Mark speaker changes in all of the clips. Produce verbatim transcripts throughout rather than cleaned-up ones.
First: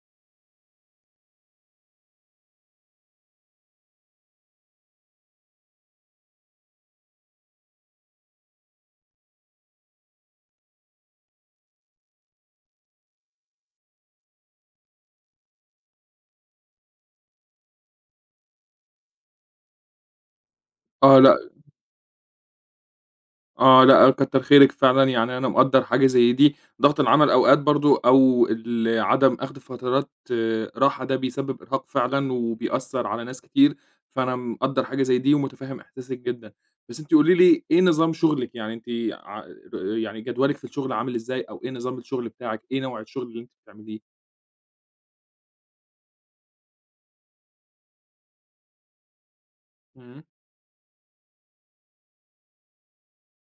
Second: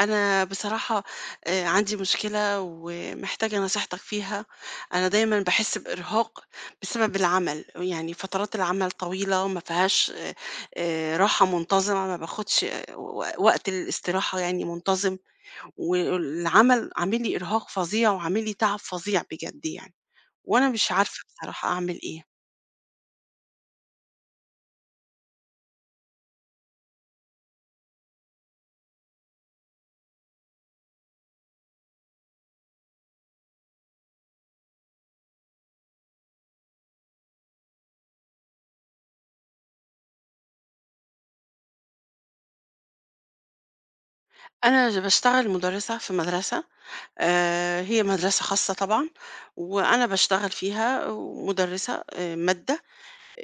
Speaker 1: أنا بصراحة، آه، عندي مشكلة ومحتاجة نصيحتك فيها. أنا دايما بحس بإرهاق بسبب العمل، يعني فترات العمل طويلة وما فيهاش آه، آه، راحة منتظمة، ما باخدش آه، و- وقت الاستراحة يعني منتظم، والعمل عامل لي إرهاق فظيع وعامل لي تعب فظيع بجد يعني. وأنا مش
Speaker 2: آه
Speaker 1: عارفة
Speaker 2: لأ،
Speaker 1: بصراحة أعمل إيه.
Speaker 2: آه لأ، كتّر خيرِك فعلًا، يعني أنا مقدّر حاجة زي دي، ضغط العمل أوقات برضه أو ال عدم أخْد فترات آه، راحة ده بيسبب إرهاق فعلًا وبيأثّر على ناس كتير، فأنا مقدّر حاجة زي دي ومُتفهّم إحساسِك جدًا. بس أنتِ قولي لي إيه نظام شُغلِك، يعني أنتِ ع ر يعني جدولِك في الشغل عامل إزاي أو إيه نظام الشغل بتاعِك، إيه نوع الشغل اللي أنتِ بتعمليه؟
Speaker 1: أنا بشتغل مدرسة في مدرسة، آآ هي مدرسة خاصة طبعًا، وأنا
Speaker 2: إمم.
Speaker 1: باشتغل فيها ومُدرِّسة آآ مادة.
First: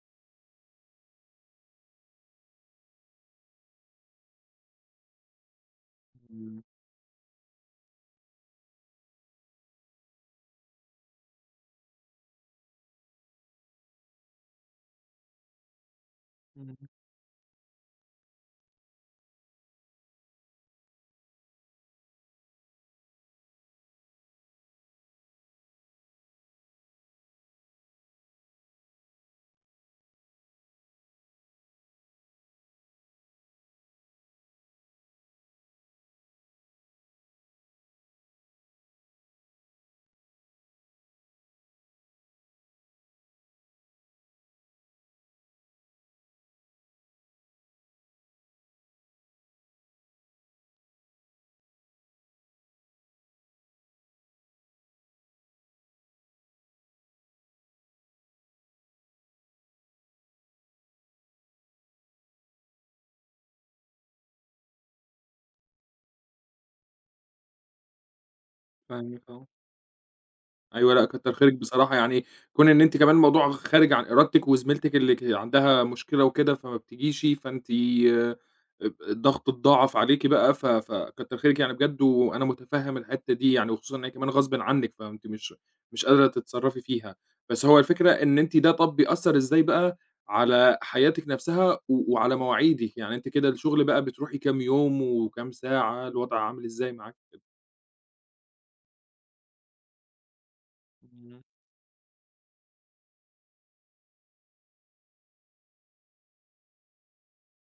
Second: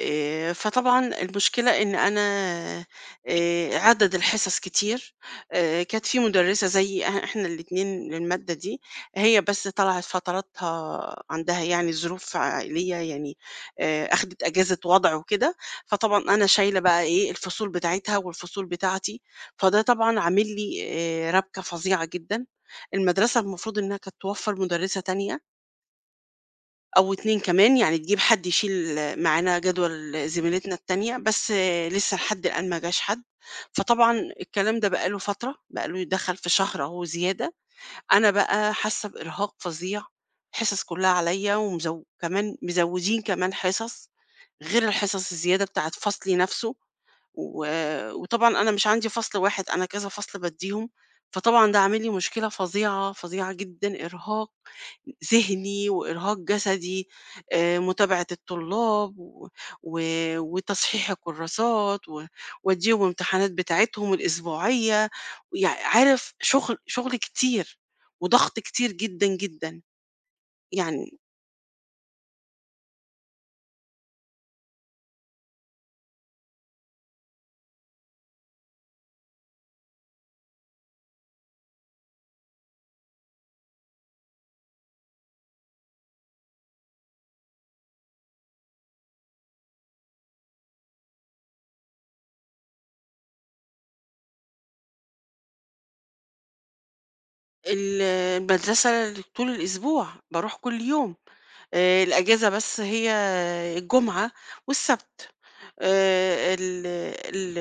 Speaker 1: آآ، فطبعًا المشكلة إن أنا، آآ، عدد الحصص كتير. آآ، كانت في
Speaker 2: إمم،
Speaker 1: مُدرسة زيي، إح إحنا الاتنين للمادة دي، هي بس طلعت فتراتها عندها يعني ظروف عائلية يعني، آآ، أخدت إجازة وضْع وكده. فطبعًا أنا
Speaker 2: إمم.
Speaker 1: شايلة بقى إيه، الفصول بتاعتها والفصول بتاعتي، فده طبعًا عامل لي آآ، رَبْكَة فظيعة جدًا. المدرسة المفروض إنها كانت توفّر مُدرسة تانية أو اتنين كمان، يعني تجيب حد يشيل معانا جدول زميلتنا التانية، بس لسه لحد الآن ما جاش حد. فطبعًا الكلام ده بقى له فترة، بقى له يدخّل في شهر أهو زيادة. أنا بقى حاسة بإرهاق فظيع، الحصص كلها عليَّ، ومزو كمان مزوّدين كمان حصص، غير الحصص الزيادة بتاعة فصلي نفسه. و وطبعًا أنا مش عندي فصل واحد، أنا كذا فصل بادّيهم، فطبعًا ده عامل لي مشكلة فظيعة، فظيعة جدًا، إرهاق ذهني وإرهاق جسدي. آآ، متابعة الطلاب و و وتصحيح الكراسات و وأدّيهم الامتحانات بتاعتهم الأسبوعية، ويع عارف شغل شغل كتير وضغط كتير
Speaker 2: فاهمِك
Speaker 1: جدًا،
Speaker 2: آه.
Speaker 1: جدًا.
Speaker 2: أيوه، لأ
Speaker 1: يعني
Speaker 2: كتّر خيرِك بصراحة، يعني كون إن أنتِ كمان الموضوع خارج عن إرادتِك وزميلتِك اللي ك عندها مشكلة وكده فما بتجيش، فأنتِ آآ، اب الضغط اتضاعف عليكِ بقى ف فكتّر خيرِك يعني بجد، وأنا متفهّم الحتّة دي يعني، وخصوصًا إن هي كمان غصبٍ عنِّك، فأنتِ مش مش قادرة تتصرّفي فيها. بس هو الفكرة إن أنتِ ده طَب بيأثّر إزاي بقى على حياتِك نَفْسها و وعلى مواعيدِك؟ يعني أنتِ كده الشغل بقى بتروحي كام يوم وكام ساعة، الوضع عامل إزاي معاكِ؟
Speaker 1: ال المدرسة طول الأسبوع، باروح كل يوم.
Speaker 2: إمم،
Speaker 1: آآ الأجازة بس هي الجمعة والسبت. آآ ال ال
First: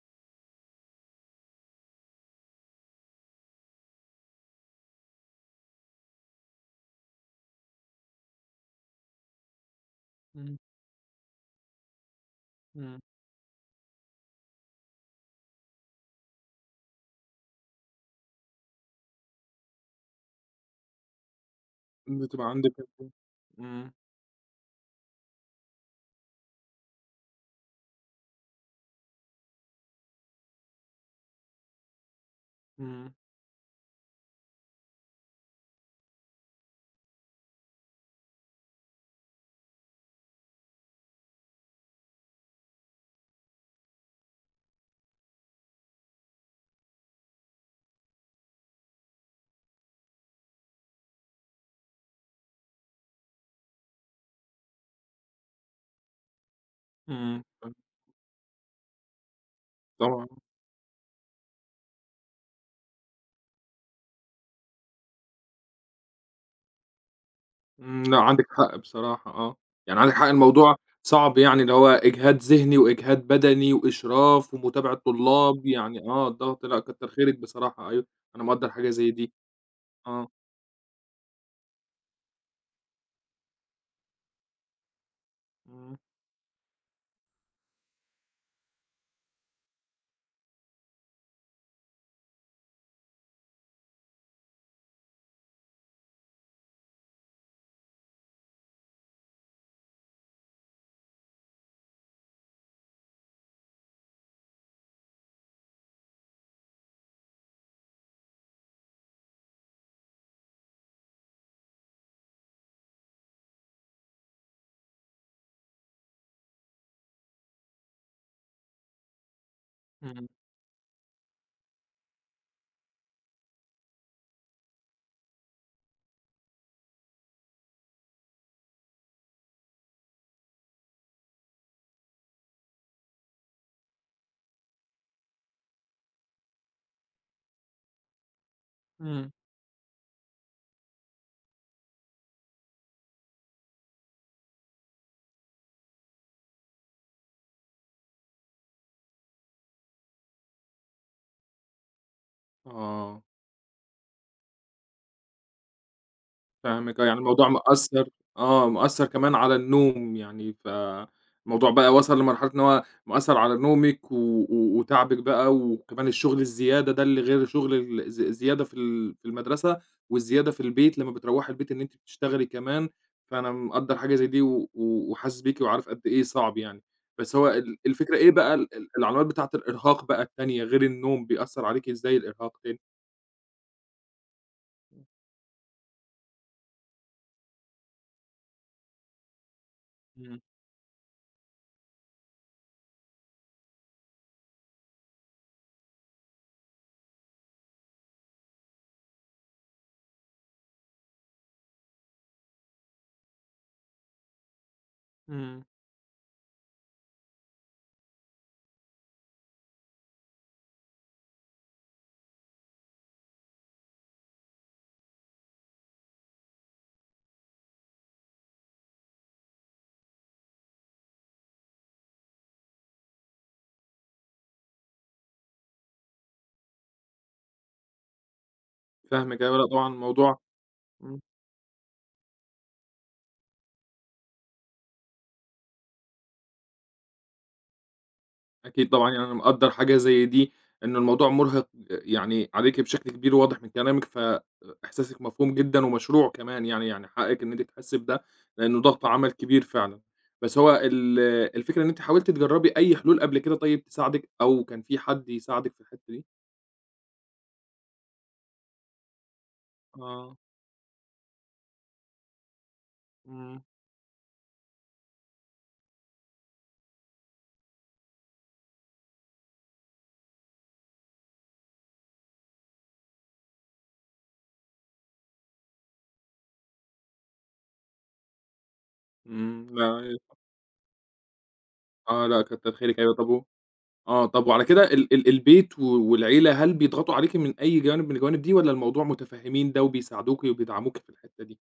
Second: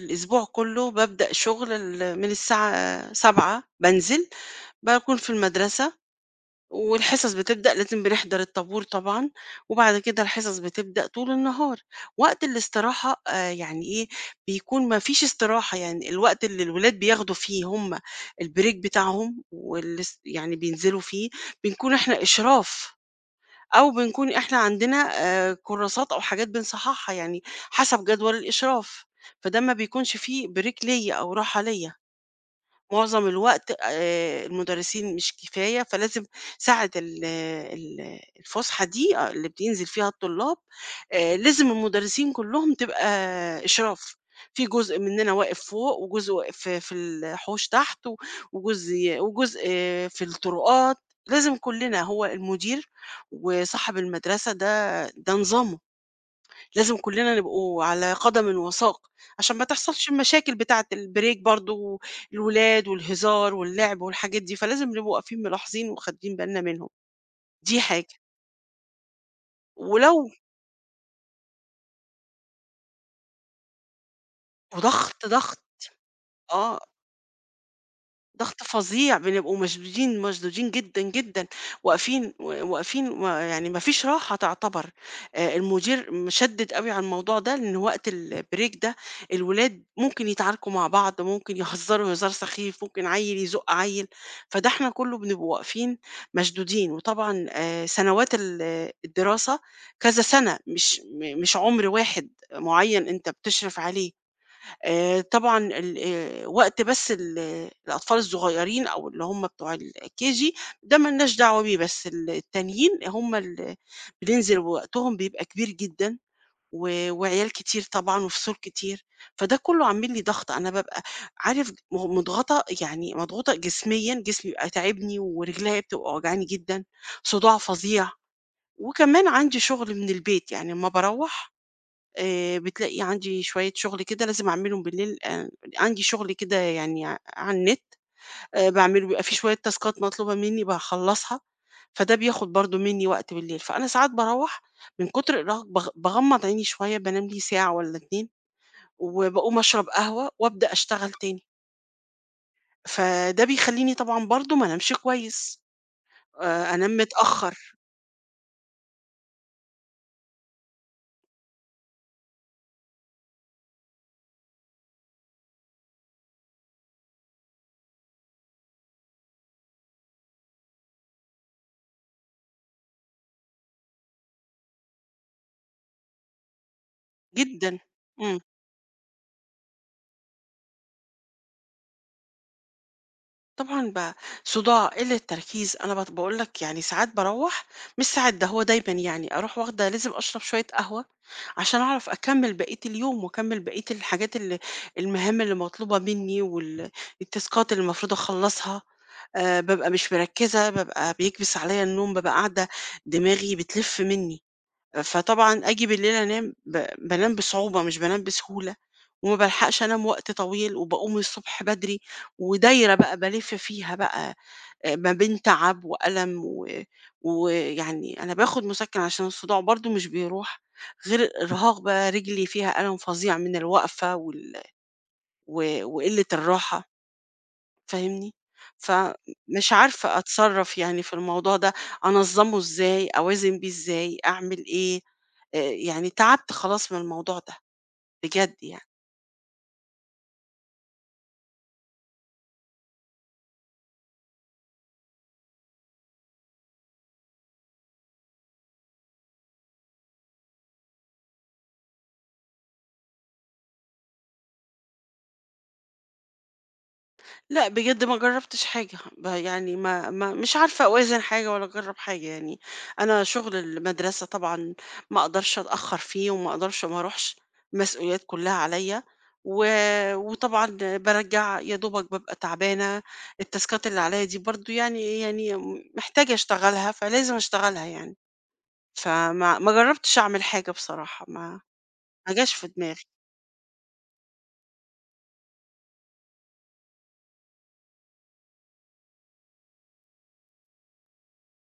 Speaker 1: الأسبوع كُلّه بابدأ شغل ال من الساعة سبعة بانزل، باكون في المدرسة والحصص بتبدأ، لازم بنحضر الطابور طبعًا، وبعد كده الحصص
Speaker 2: إمم،
Speaker 1: بتبدأ طول النهار. وقت
Speaker 2: إمم.
Speaker 1: الاستراحة آآ يعني إيه، بيكون ما فيش استراحة، يعني الوقت اللي الولاد بياخدوا فيه هم الbreak بتاعهم، والاس يعني بينزلوا فيه، بنكون إحنا
Speaker 2: بتبقى عندِك
Speaker 1: إشراف.
Speaker 2: أنتِ
Speaker 1: أو
Speaker 2: إمم،
Speaker 1: بنكون إحنا عندنا آآ كورسات أو حاجات بنصحّحها يعني حسب جدول الإشراف، فده ما بيكونش فيه break ليّا أو راحة ليّا.
Speaker 2: إمم،
Speaker 1: معظم الوقت آآ المدرسين مش كفاية، فلازم ساعة ال ال الفُسحة دي، آه، اللي بينزل فيها الطلاب، آآ لازم المدرسين كلّهم تبقى إشراف، في جزء مننا واقف فوق، وجزء واقف في في الحوش تحت، و وجزء وجزء آه، في الطرقات. لازم كلّنا، هو المدير وصاحب المدرسة ده ده نظامه، لازم كلنا
Speaker 2: إمم، فاهم
Speaker 1: نبقوا على قدم وساق عشان ما تحصلش
Speaker 2: طبعًا،
Speaker 1: المشاكل بتاعة البريك برضو، الولاد والهزار واللعب والحاجات دي، فلازم نبقوا واقفين ملاحظين واخدين بالنا منهم. دي
Speaker 2: إمم،
Speaker 1: حاجة،
Speaker 2: لأ عندِك حق بصراحة آه، يعني
Speaker 1: ولو
Speaker 2: عندِك حق الموضوع صعب يعني اللي هو إجهاد ذهني وإجهاد بدني وإشراف ومتابعة
Speaker 1: وضغط ضغط
Speaker 2: طلاب، يعني آه الضغط
Speaker 1: اه
Speaker 2: لأ كتّر خيرِك بصراحة أيوه، أنا
Speaker 1: ضغط
Speaker 2: مقدّر حاجة زي
Speaker 1: فظيع،
Speaker 2: دي،
Speaker 1: بنبقوا مشدودين،
Speaker 2: آه،
Speaker 1: مشدودين جدًا، جدًا، واقفين و واقفين و يعني ما فيش راحة تعتبر. آآ
Speaker 2: إمم،
Speaker 1: المدير مشدِّد أوي على الموضوع ده، لإن وقت الbreak ده الولاد ممكن يتعاركوا مع بعض، ممكن يهزروا هزار سخيف، ممكن عيّل يزُق عيّل، فده إحنا كُلّه بنبقى واقفين مشدودين. وطبعًا آآ سنوات ال الدراسة كذا سَنة، مش م مش عُمر واحد معيّن أنت بتشرف عليه. آآ طبعًا ال آآ وقت بس ال آه، الأطفال الصغيّرين أو اللي هم بتوع الKG ده ما لناش دعوة بيه، بس ال التانيين هم ال بننزل ووقتهم بيبقى كبير جدًا و وعيال كتير طبعًا وفصول كتير، فده كُلّه عامل لي
Speaker 2: إمم،
Speaker 1: ضغط. أنا بابقى عارف م مضغوطة، يعني مضغوطة جسميًا، جسمي بيبقى تاعبني ورجليّا بتبقى واجعاني جدًا، صداع فظيع. وكمان عندي شغل من البيت، يعني أمّا باروّح آآ بتلاقي عندي شوية شغل كده لازم أعملهم بالليل، آآ عندي شغل كده يعني ع على النت آآ باعمله، بيبقى
Speaker 2: إمم،
Speaker 1: في شوية تاسكات مطلوبة منّي باخلّصها، فده بياخد برضه منّي وقت بالليل. فأنا ساعات باروّح من كتر الإرهاق باغ باغمّض عيني شوية، بانام لي ساعة والّا اتنين، وباقوم أشرب قهوة وأبدأ أشتغل تاني،
Speaker 2: آه.
Speaker 1: فده بيخلّيني طبعًا برضه ما انامش كويس، آآ أنام
Speaker 2: فاهمِك آه، يعني الموضوع
Speaker 1: متأخر
Speaker 2: مأثّر آه، مأثّر كمان على النوم يعني، ف الموضوع بقى وصل لمرحلة إن هو مأثّر على نومِك و و وتعبِك بقى، وكمان الشغل الزيادة ده اللي غير شغل ال الز الزيادة في ال في المدرسة، والزيادة في البيت لمّا بتروّحي البيت إن أنتِ بتشتغلي كمان، فأنا مقدّر حاجة زي دي و و وحاسس بيكِ وعارف قد إيه صعب يعني. بس هو ال
Speaker 1: جدًا.
Speaker 2: الفكرة إيه
Speaker 1: إمم.
Speaker 2: بقى ال ال العلامات بتاعة الإرهاق بقى التانية غير النوم، بيأثّر عليكِ إزاي الإرهاق تاني؟
Speaker 1: طبعًا ب صُداع، قِلّة تركيز. أنا بت باقول لك، يعني ساعات باروّح، مش ساعات، ده هو دايمًا، يعني أروح واخدة، لازم
Speaker 2: إمم،
Speaker 1: أشرب شوية قهوة عشان أعرف أكمّل بقية اليوم، وأكمّل بقية الحاجات، ال المهام اللي مطلوبة منّي وال التاسكات اللي المفروض أخلّصها. آآ بابقى مش مركّزة، بابقى بيكبس عليّا النوم، بابقى قاعدة دماغي بتلِف منّي. فطبعًا
Speaker 2: إمم،
Speaker 1: آجي بالليل أنام، ب بانام بصعوبة مش بانام بسهولة، وما بالحقش أنام وقت طويل، وباقوم الصبح بدري، ودايرة بقى بالِف فيها بقى آآ، ما بين تعب وألم و ويعني أنا باخد مسكن عشان الصداع برضه مش بيروح، غير الإرهاق بقى رجلي فيها ألم فظيع من الوقفة وال و وقلة الراحة. فاهمني؟
Speaker 2: فاهمِك أيوه، لأ
Speaker 1: فمش
Speaker 2: طبعًا
Speaker 1: عارفة
Speaker 2: الموضوع
Speaker 1: أتصرّف يعني في
Speaker 2: إمم.
Speaker 1: الموضوع ده، أنظّمه إزاي، أوازن بيه إزاي، أعمل إيه؟ آآ يعني تعبت خلاص من الموضوع ده بجد يعني.
Speaker 2: أكيد طبعًا، يعني أنا مقدّر حاجة زي دي، إن الموضوع مرهق يعني عليكِ بشكل كبير واضح من كلامِك، فإحساسِك مفهوم جدًا ومشروع كمان يعني، يعني حقِّك إن أنتِ تحسّي بده، لإنه ضغط عمل كبير فعلًا. بس هو ال الفكرة إن أنتِ حاولتِ تجرّبي أي حلول قبل كده طيب تساعدِك أو كان في حد يساعدِك في الحتّة دي؟
Speaker 1: لأ، بجد ما جرّبتش حاجة، ب يعني ما ما
Speaker 2: آه،
Speaker 1: مش عارفة أوازن حاجة ولا أجرّب حاجة يعني. أنا شغل
Speaker 2: إمم،
Speaker 1: المدرسة طبعًا ما أقدرش أتأخّر فيه وما أقدرش ما أروحش، المسؤوليات كلّها عليّا. و وطبعًا بارجّع يا دوبك بابقى تعبانة، التاسكات اللي عليّا دي برضه يعني يعني محتاجة أشتغلها، فلازم أشتغلها يعني. فما
Speaker 2: إمم،
Speaker 1: ما
Speaker 2: لأ،
Speaker 1: جرّبتش أعمل حاجة بصراحة، ما
Speaker 2: آه،
Speaker 1: ما
Speaker 2: لأ
Speaker 1: جاش في
Speaker 2: كتّر خيرِك، أيوه
Speaker 1: دماغي.
Speaker 2: طب و آه، طب وعلى كده ال ال البيت و والعيلة هل بيضغطوا عليكِ من أي جانب من الجوانب دي والّا الموضوع متفهّمين ده وبيساعدوكِ وبيدعموكِ في الحتّة دي؟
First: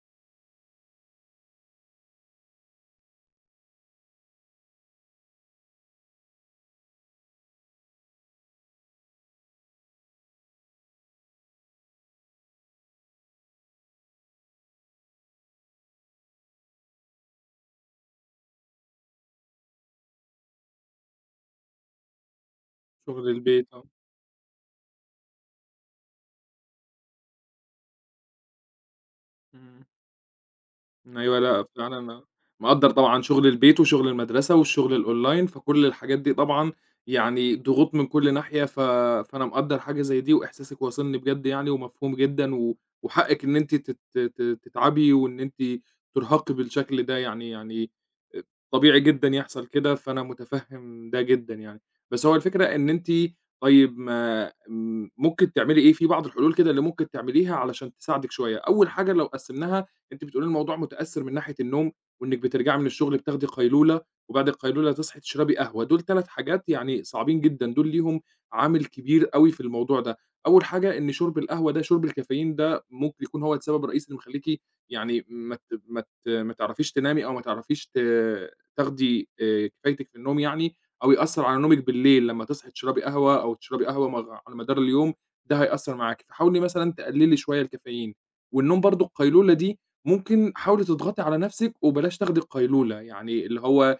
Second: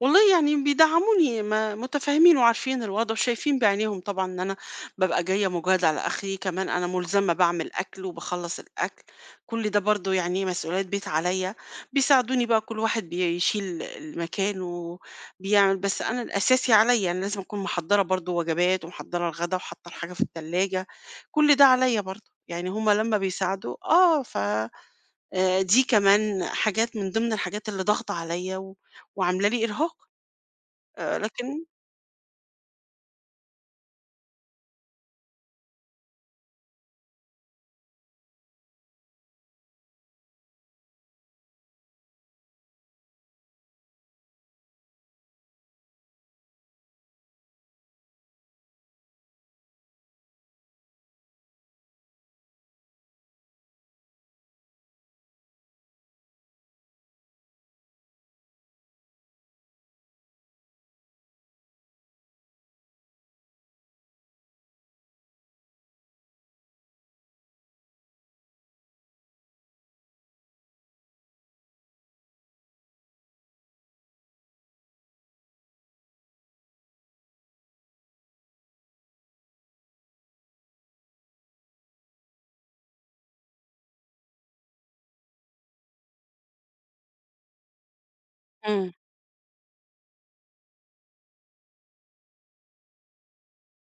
Speaker 1: والله يعني بيدعموني، ما متفاهمين وعارفين الوضع وشايفين بعينيهم طبعا ان انا ببقى جايه مجهد على اخري. كمان انا ملزمه بعمل اكل وبخلص الاكل، كل ده برضو يعني مسؤوليات بيت عليا. بيساعدوني بقى، كل واحد بيشيل المكان وبيعمل، بس انا الاساسي عليا، انا لازم اكون محضره برضو وجبات ومحضره الغدا وحاطه الحاجه في الثلاجه، كل ده عليا برضو. يعني هما لما
Speaker 2: شغل البيت
Speaker 1: بيساعدوا
Speaker 2: آه،
Speaker 1: اه ف آه، دي كمان حاجات من ضمن الحاجات اللي ضاغطه عليا و- وعامله لي
Speaker 2: إمم.
Speaker 1: ارهاق. آآ
Speaker 2: أيوه،
Speaker 1: لكن.
Speaker 2: لأ فعلًا أنا مقدّر طبعًا شغل البيت وشغل المدرسة والشغل الOnline، فكل الحاجات دي طبعًا يعني ضغوط من كل ناحية، ف فأنا مقدّر حاجة زي دي وإحساسِك واصلني بجد يعني ومفهوم جدًا، و وحقِّك إن أنتِ تت ت تتعبي وإن أنتِ ترهقي بالشكل ده يعني يعني آآ، طبيعي جدًا يحصل كده، فأنا متفهم ده جدًا يعني. بس هو الفكرة إن أنتِ طيب ما م ممكن تعملي إيه، في بعض الحلول كده اللي ممكن تعمليها علشان تساعدِك شوية. أول حاجة لو قسّمناها أنتِ بتقولي لي الموضوع متأثّر من ناحية النوم، وإنِّك بترجعي من الشغل بتاخدي قيلولة، وبعد القيلولة تصحي تشربي قهوة، دول ثلاث حاجات يعني صعبين جدًا، دول ليهم عامل كبير أوي في الموضوع ده. أول حاجة إن شُرب القهوة ده، شُرب الكافيين ده ممكن يكون هو السبب الرئيسي اللي مخلّيكِ يعني ما ت ما ت ما تعرفيش تنامي أو ما تعرفيش ت تاخدي آآ كفايتِك في النوم يعني، أو يأثّر على نومِك بالليل لمّا تصحي تشربي قهوة أو تشربي قهوة مغ على مدار اليوم، ده هيأثّر معاكِ. فحاولي مثلًا تقلّلي شوية الكافيين، والنوم
Speaker 1: إمم،
Speaker 2: برضه القيلولة دي ممكن حاولي تضغطي على نفسِك وبلاش تاخدي القيلولة، يعني اللي هو أ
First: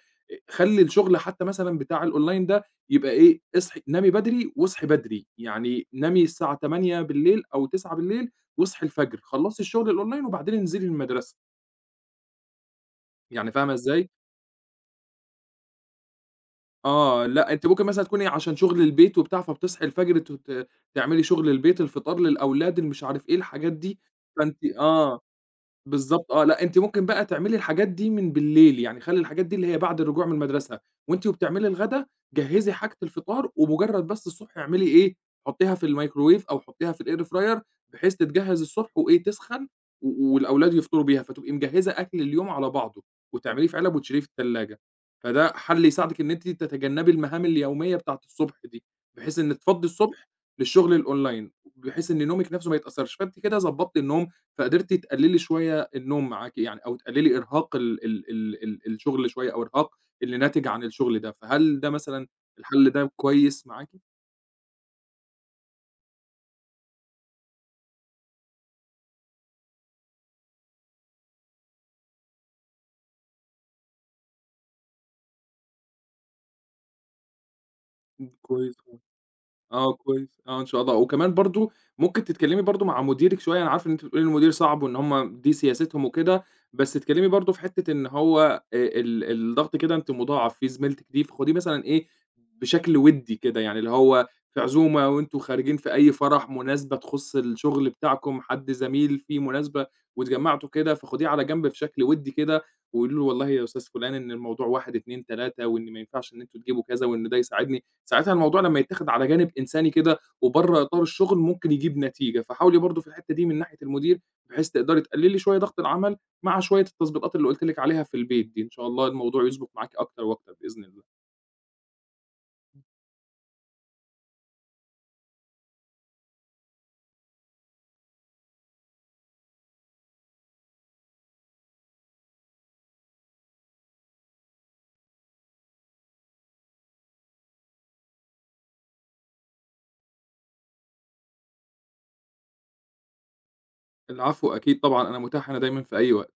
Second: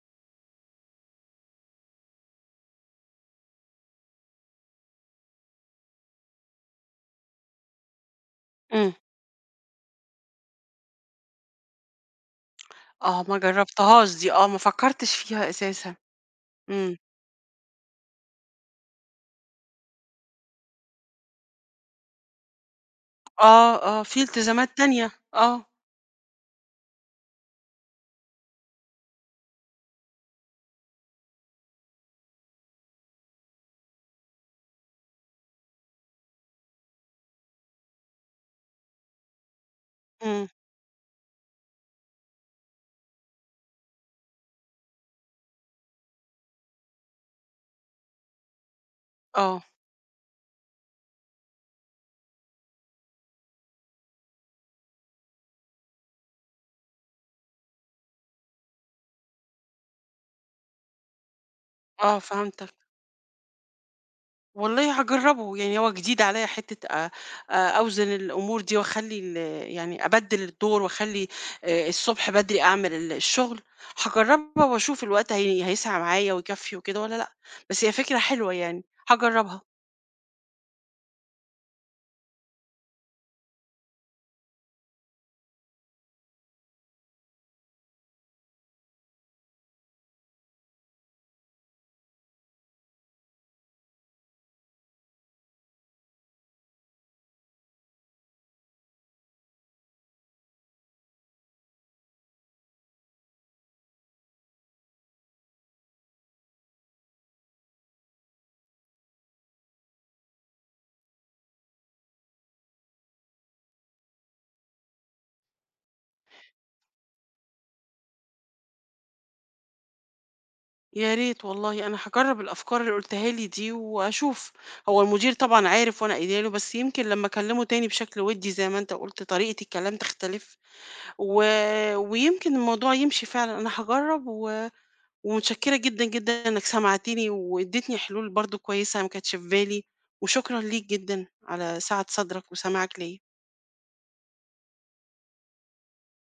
Speaker 2: خلّي الشغل حتى مثلًا بتاع الأونلاين ده يبقى إيه، اصحي نامي بدري واصحي بدري، يعني نامي الساعة تمانية أو تسعة واصحي
Speaker 1: إمم.
Speaker 2: الفجر، خلّصي الشغل الأونلاين وبعدين انزلي المدرسة،
Speaker 1: آه، ما
Speaker 2: يعني فاهمة إزاي؟
Speaker 1: جرّبتهاش دي، آه، ما فكّرتش فيها أساسًا. إمم.
Speaker 2: آه، لأ أنتِ ممكن مثلًا تكوني عشان شغل البيت وبتاع، فبتصحي الفجر ت ت تعملي شغل البيت، الفطار للأولاد، اللي مش عارف إيه، الحاجات
Speaker 1: آه،
Speaker 2: دي،
Speaker 1: آه، في
Speaker 2: فأنتِ
Speaker 1: التزامات تانية.
Speaker 2: آه.
Speaker 1: آه.
Speaker 2: بالضبط آه، لأ أنتِ ممكن بقى تعملي الحاجات دي من بالليل، يعني خلّي الحاجات دي اللي هي بعد الرجوع من المدرسة، وأنتِ وبتعملي الغدا جهّزي حاجة الفطار، ومجرّد بس الصبح اعملي إيه، حطّيها في الميكروويف أو حطّيها في الair fryer بحيث تتجهّز الصبح وإيه تسخن، و
Speaker 1: إمم.
Speaker 2: والأولاد يفطروا بيها، فتبقي مجهّزة أكل اليوم على بعضه، وتعمليه في علب وتشيليه في التلاجة، فده حَل يساعدِك إن أنتِ تتجنّبي المهام اليومية بتاعة الصبح دي، بحيث إن
Speaker 1: آه،
Speaker 2: تفضّي الصبح للشغل الأونلاين، بحيث إن نومِك نَفْسه ما يتأثّرش، فأنتِ كده ضبّطتِ النوم فقدرتِ تقللي شوية النوم معاكِ يعني أو تقللي إرهاق ال ال ال ال الشغل شوية أو إرهاق اللي ناتج عن الشغل ده، فهل ده
Speaker 1: آه،
Speaker 2: مثلًا
Speaker 1: فهمتك.
Speaker 2: الحل ده كويس معاكِ؟
Speaker 1: والله هاجرّبه، يعني هو جديد عليّا حتّة أ أ أوزن الأمور دي وأخلّي ال يعني أبدِّل الدور وأخلّي آآ الصبح بدري أعمل ال الشغل. هاجرّبها وأشوف الوقت، هي هيسعى معايا ويكفّي وكده والّا لأ، بس هي فكرة
Speaker 2: إمم،
Speaker 1: حلوة
Speaker 2: كويس.
Speaker 1: يعني. هاجرّبها.
Speaker 2: آه كويس، آه إن شاء الله، وكمان برضه ممكن تتكلمي برضه مع مديرِك شوية، أنا عارف إن أنتِ بتقولي إن المدير صعب وإن هُم دي سياستهم وكده، بس تتكلمي برضه في حتة إن هو آآ ال الضغط كده أنتِ مضاعف، في زميلتِك دي فخديه مثلًا إيه بشكل وِدّي كده، يعني اللي هو في عزومة وأنتم خارجين في أي فرح، مناسبة تخص الشغل بتاعكم، حد زميل في مناسبة واتجمعتوا كده، فخديه على جنب بشكل وِدّي كده، وقولي له والله يا أستاذ فلان إن الموضوع واحد، اثنين، تلاتة وإن ما ينفعش إن أنتم تجيبوا كذا وإن ده يساعدني. ساعتها الموضوع لمّا يتاخد على جانب إنساني كده وبرّه إطار الشغل ممكن يجيب نتيجة، فحاولي برضه في الحتّة دي من ناحية المدير بحيث تقدري تقللي شوية ضغط العمل مع شوية التضبيطات اللي قُلت لِك عليها في البيت دي، إن شاء الله الموضوع يضبط معاكِ أكتر وأكتر بإذن الله.
Speaker 1: يا ريت والله، انا هجرب الافكار اللي قلتها لي دي واشوف. هو المدير طبعا عارف، وانا قايله له، بس يمكن لما اكلمه تاني بشكل ودي زي ما انت قلت طريقة الكلام تختلف و... ويمكن الموضوع يمشي فعلا. انا هجرب و... ومتشكرة جدا جدا انك سمعتني واديتني حلول برضو كويسة ما كانتش في بالي، وشكرا ليك جدا على سعة صدرك وسماعك ليا.
Speaker 2: العفو أكيد طبعًا، أنا متاح هنا دايمًا في أي وقت.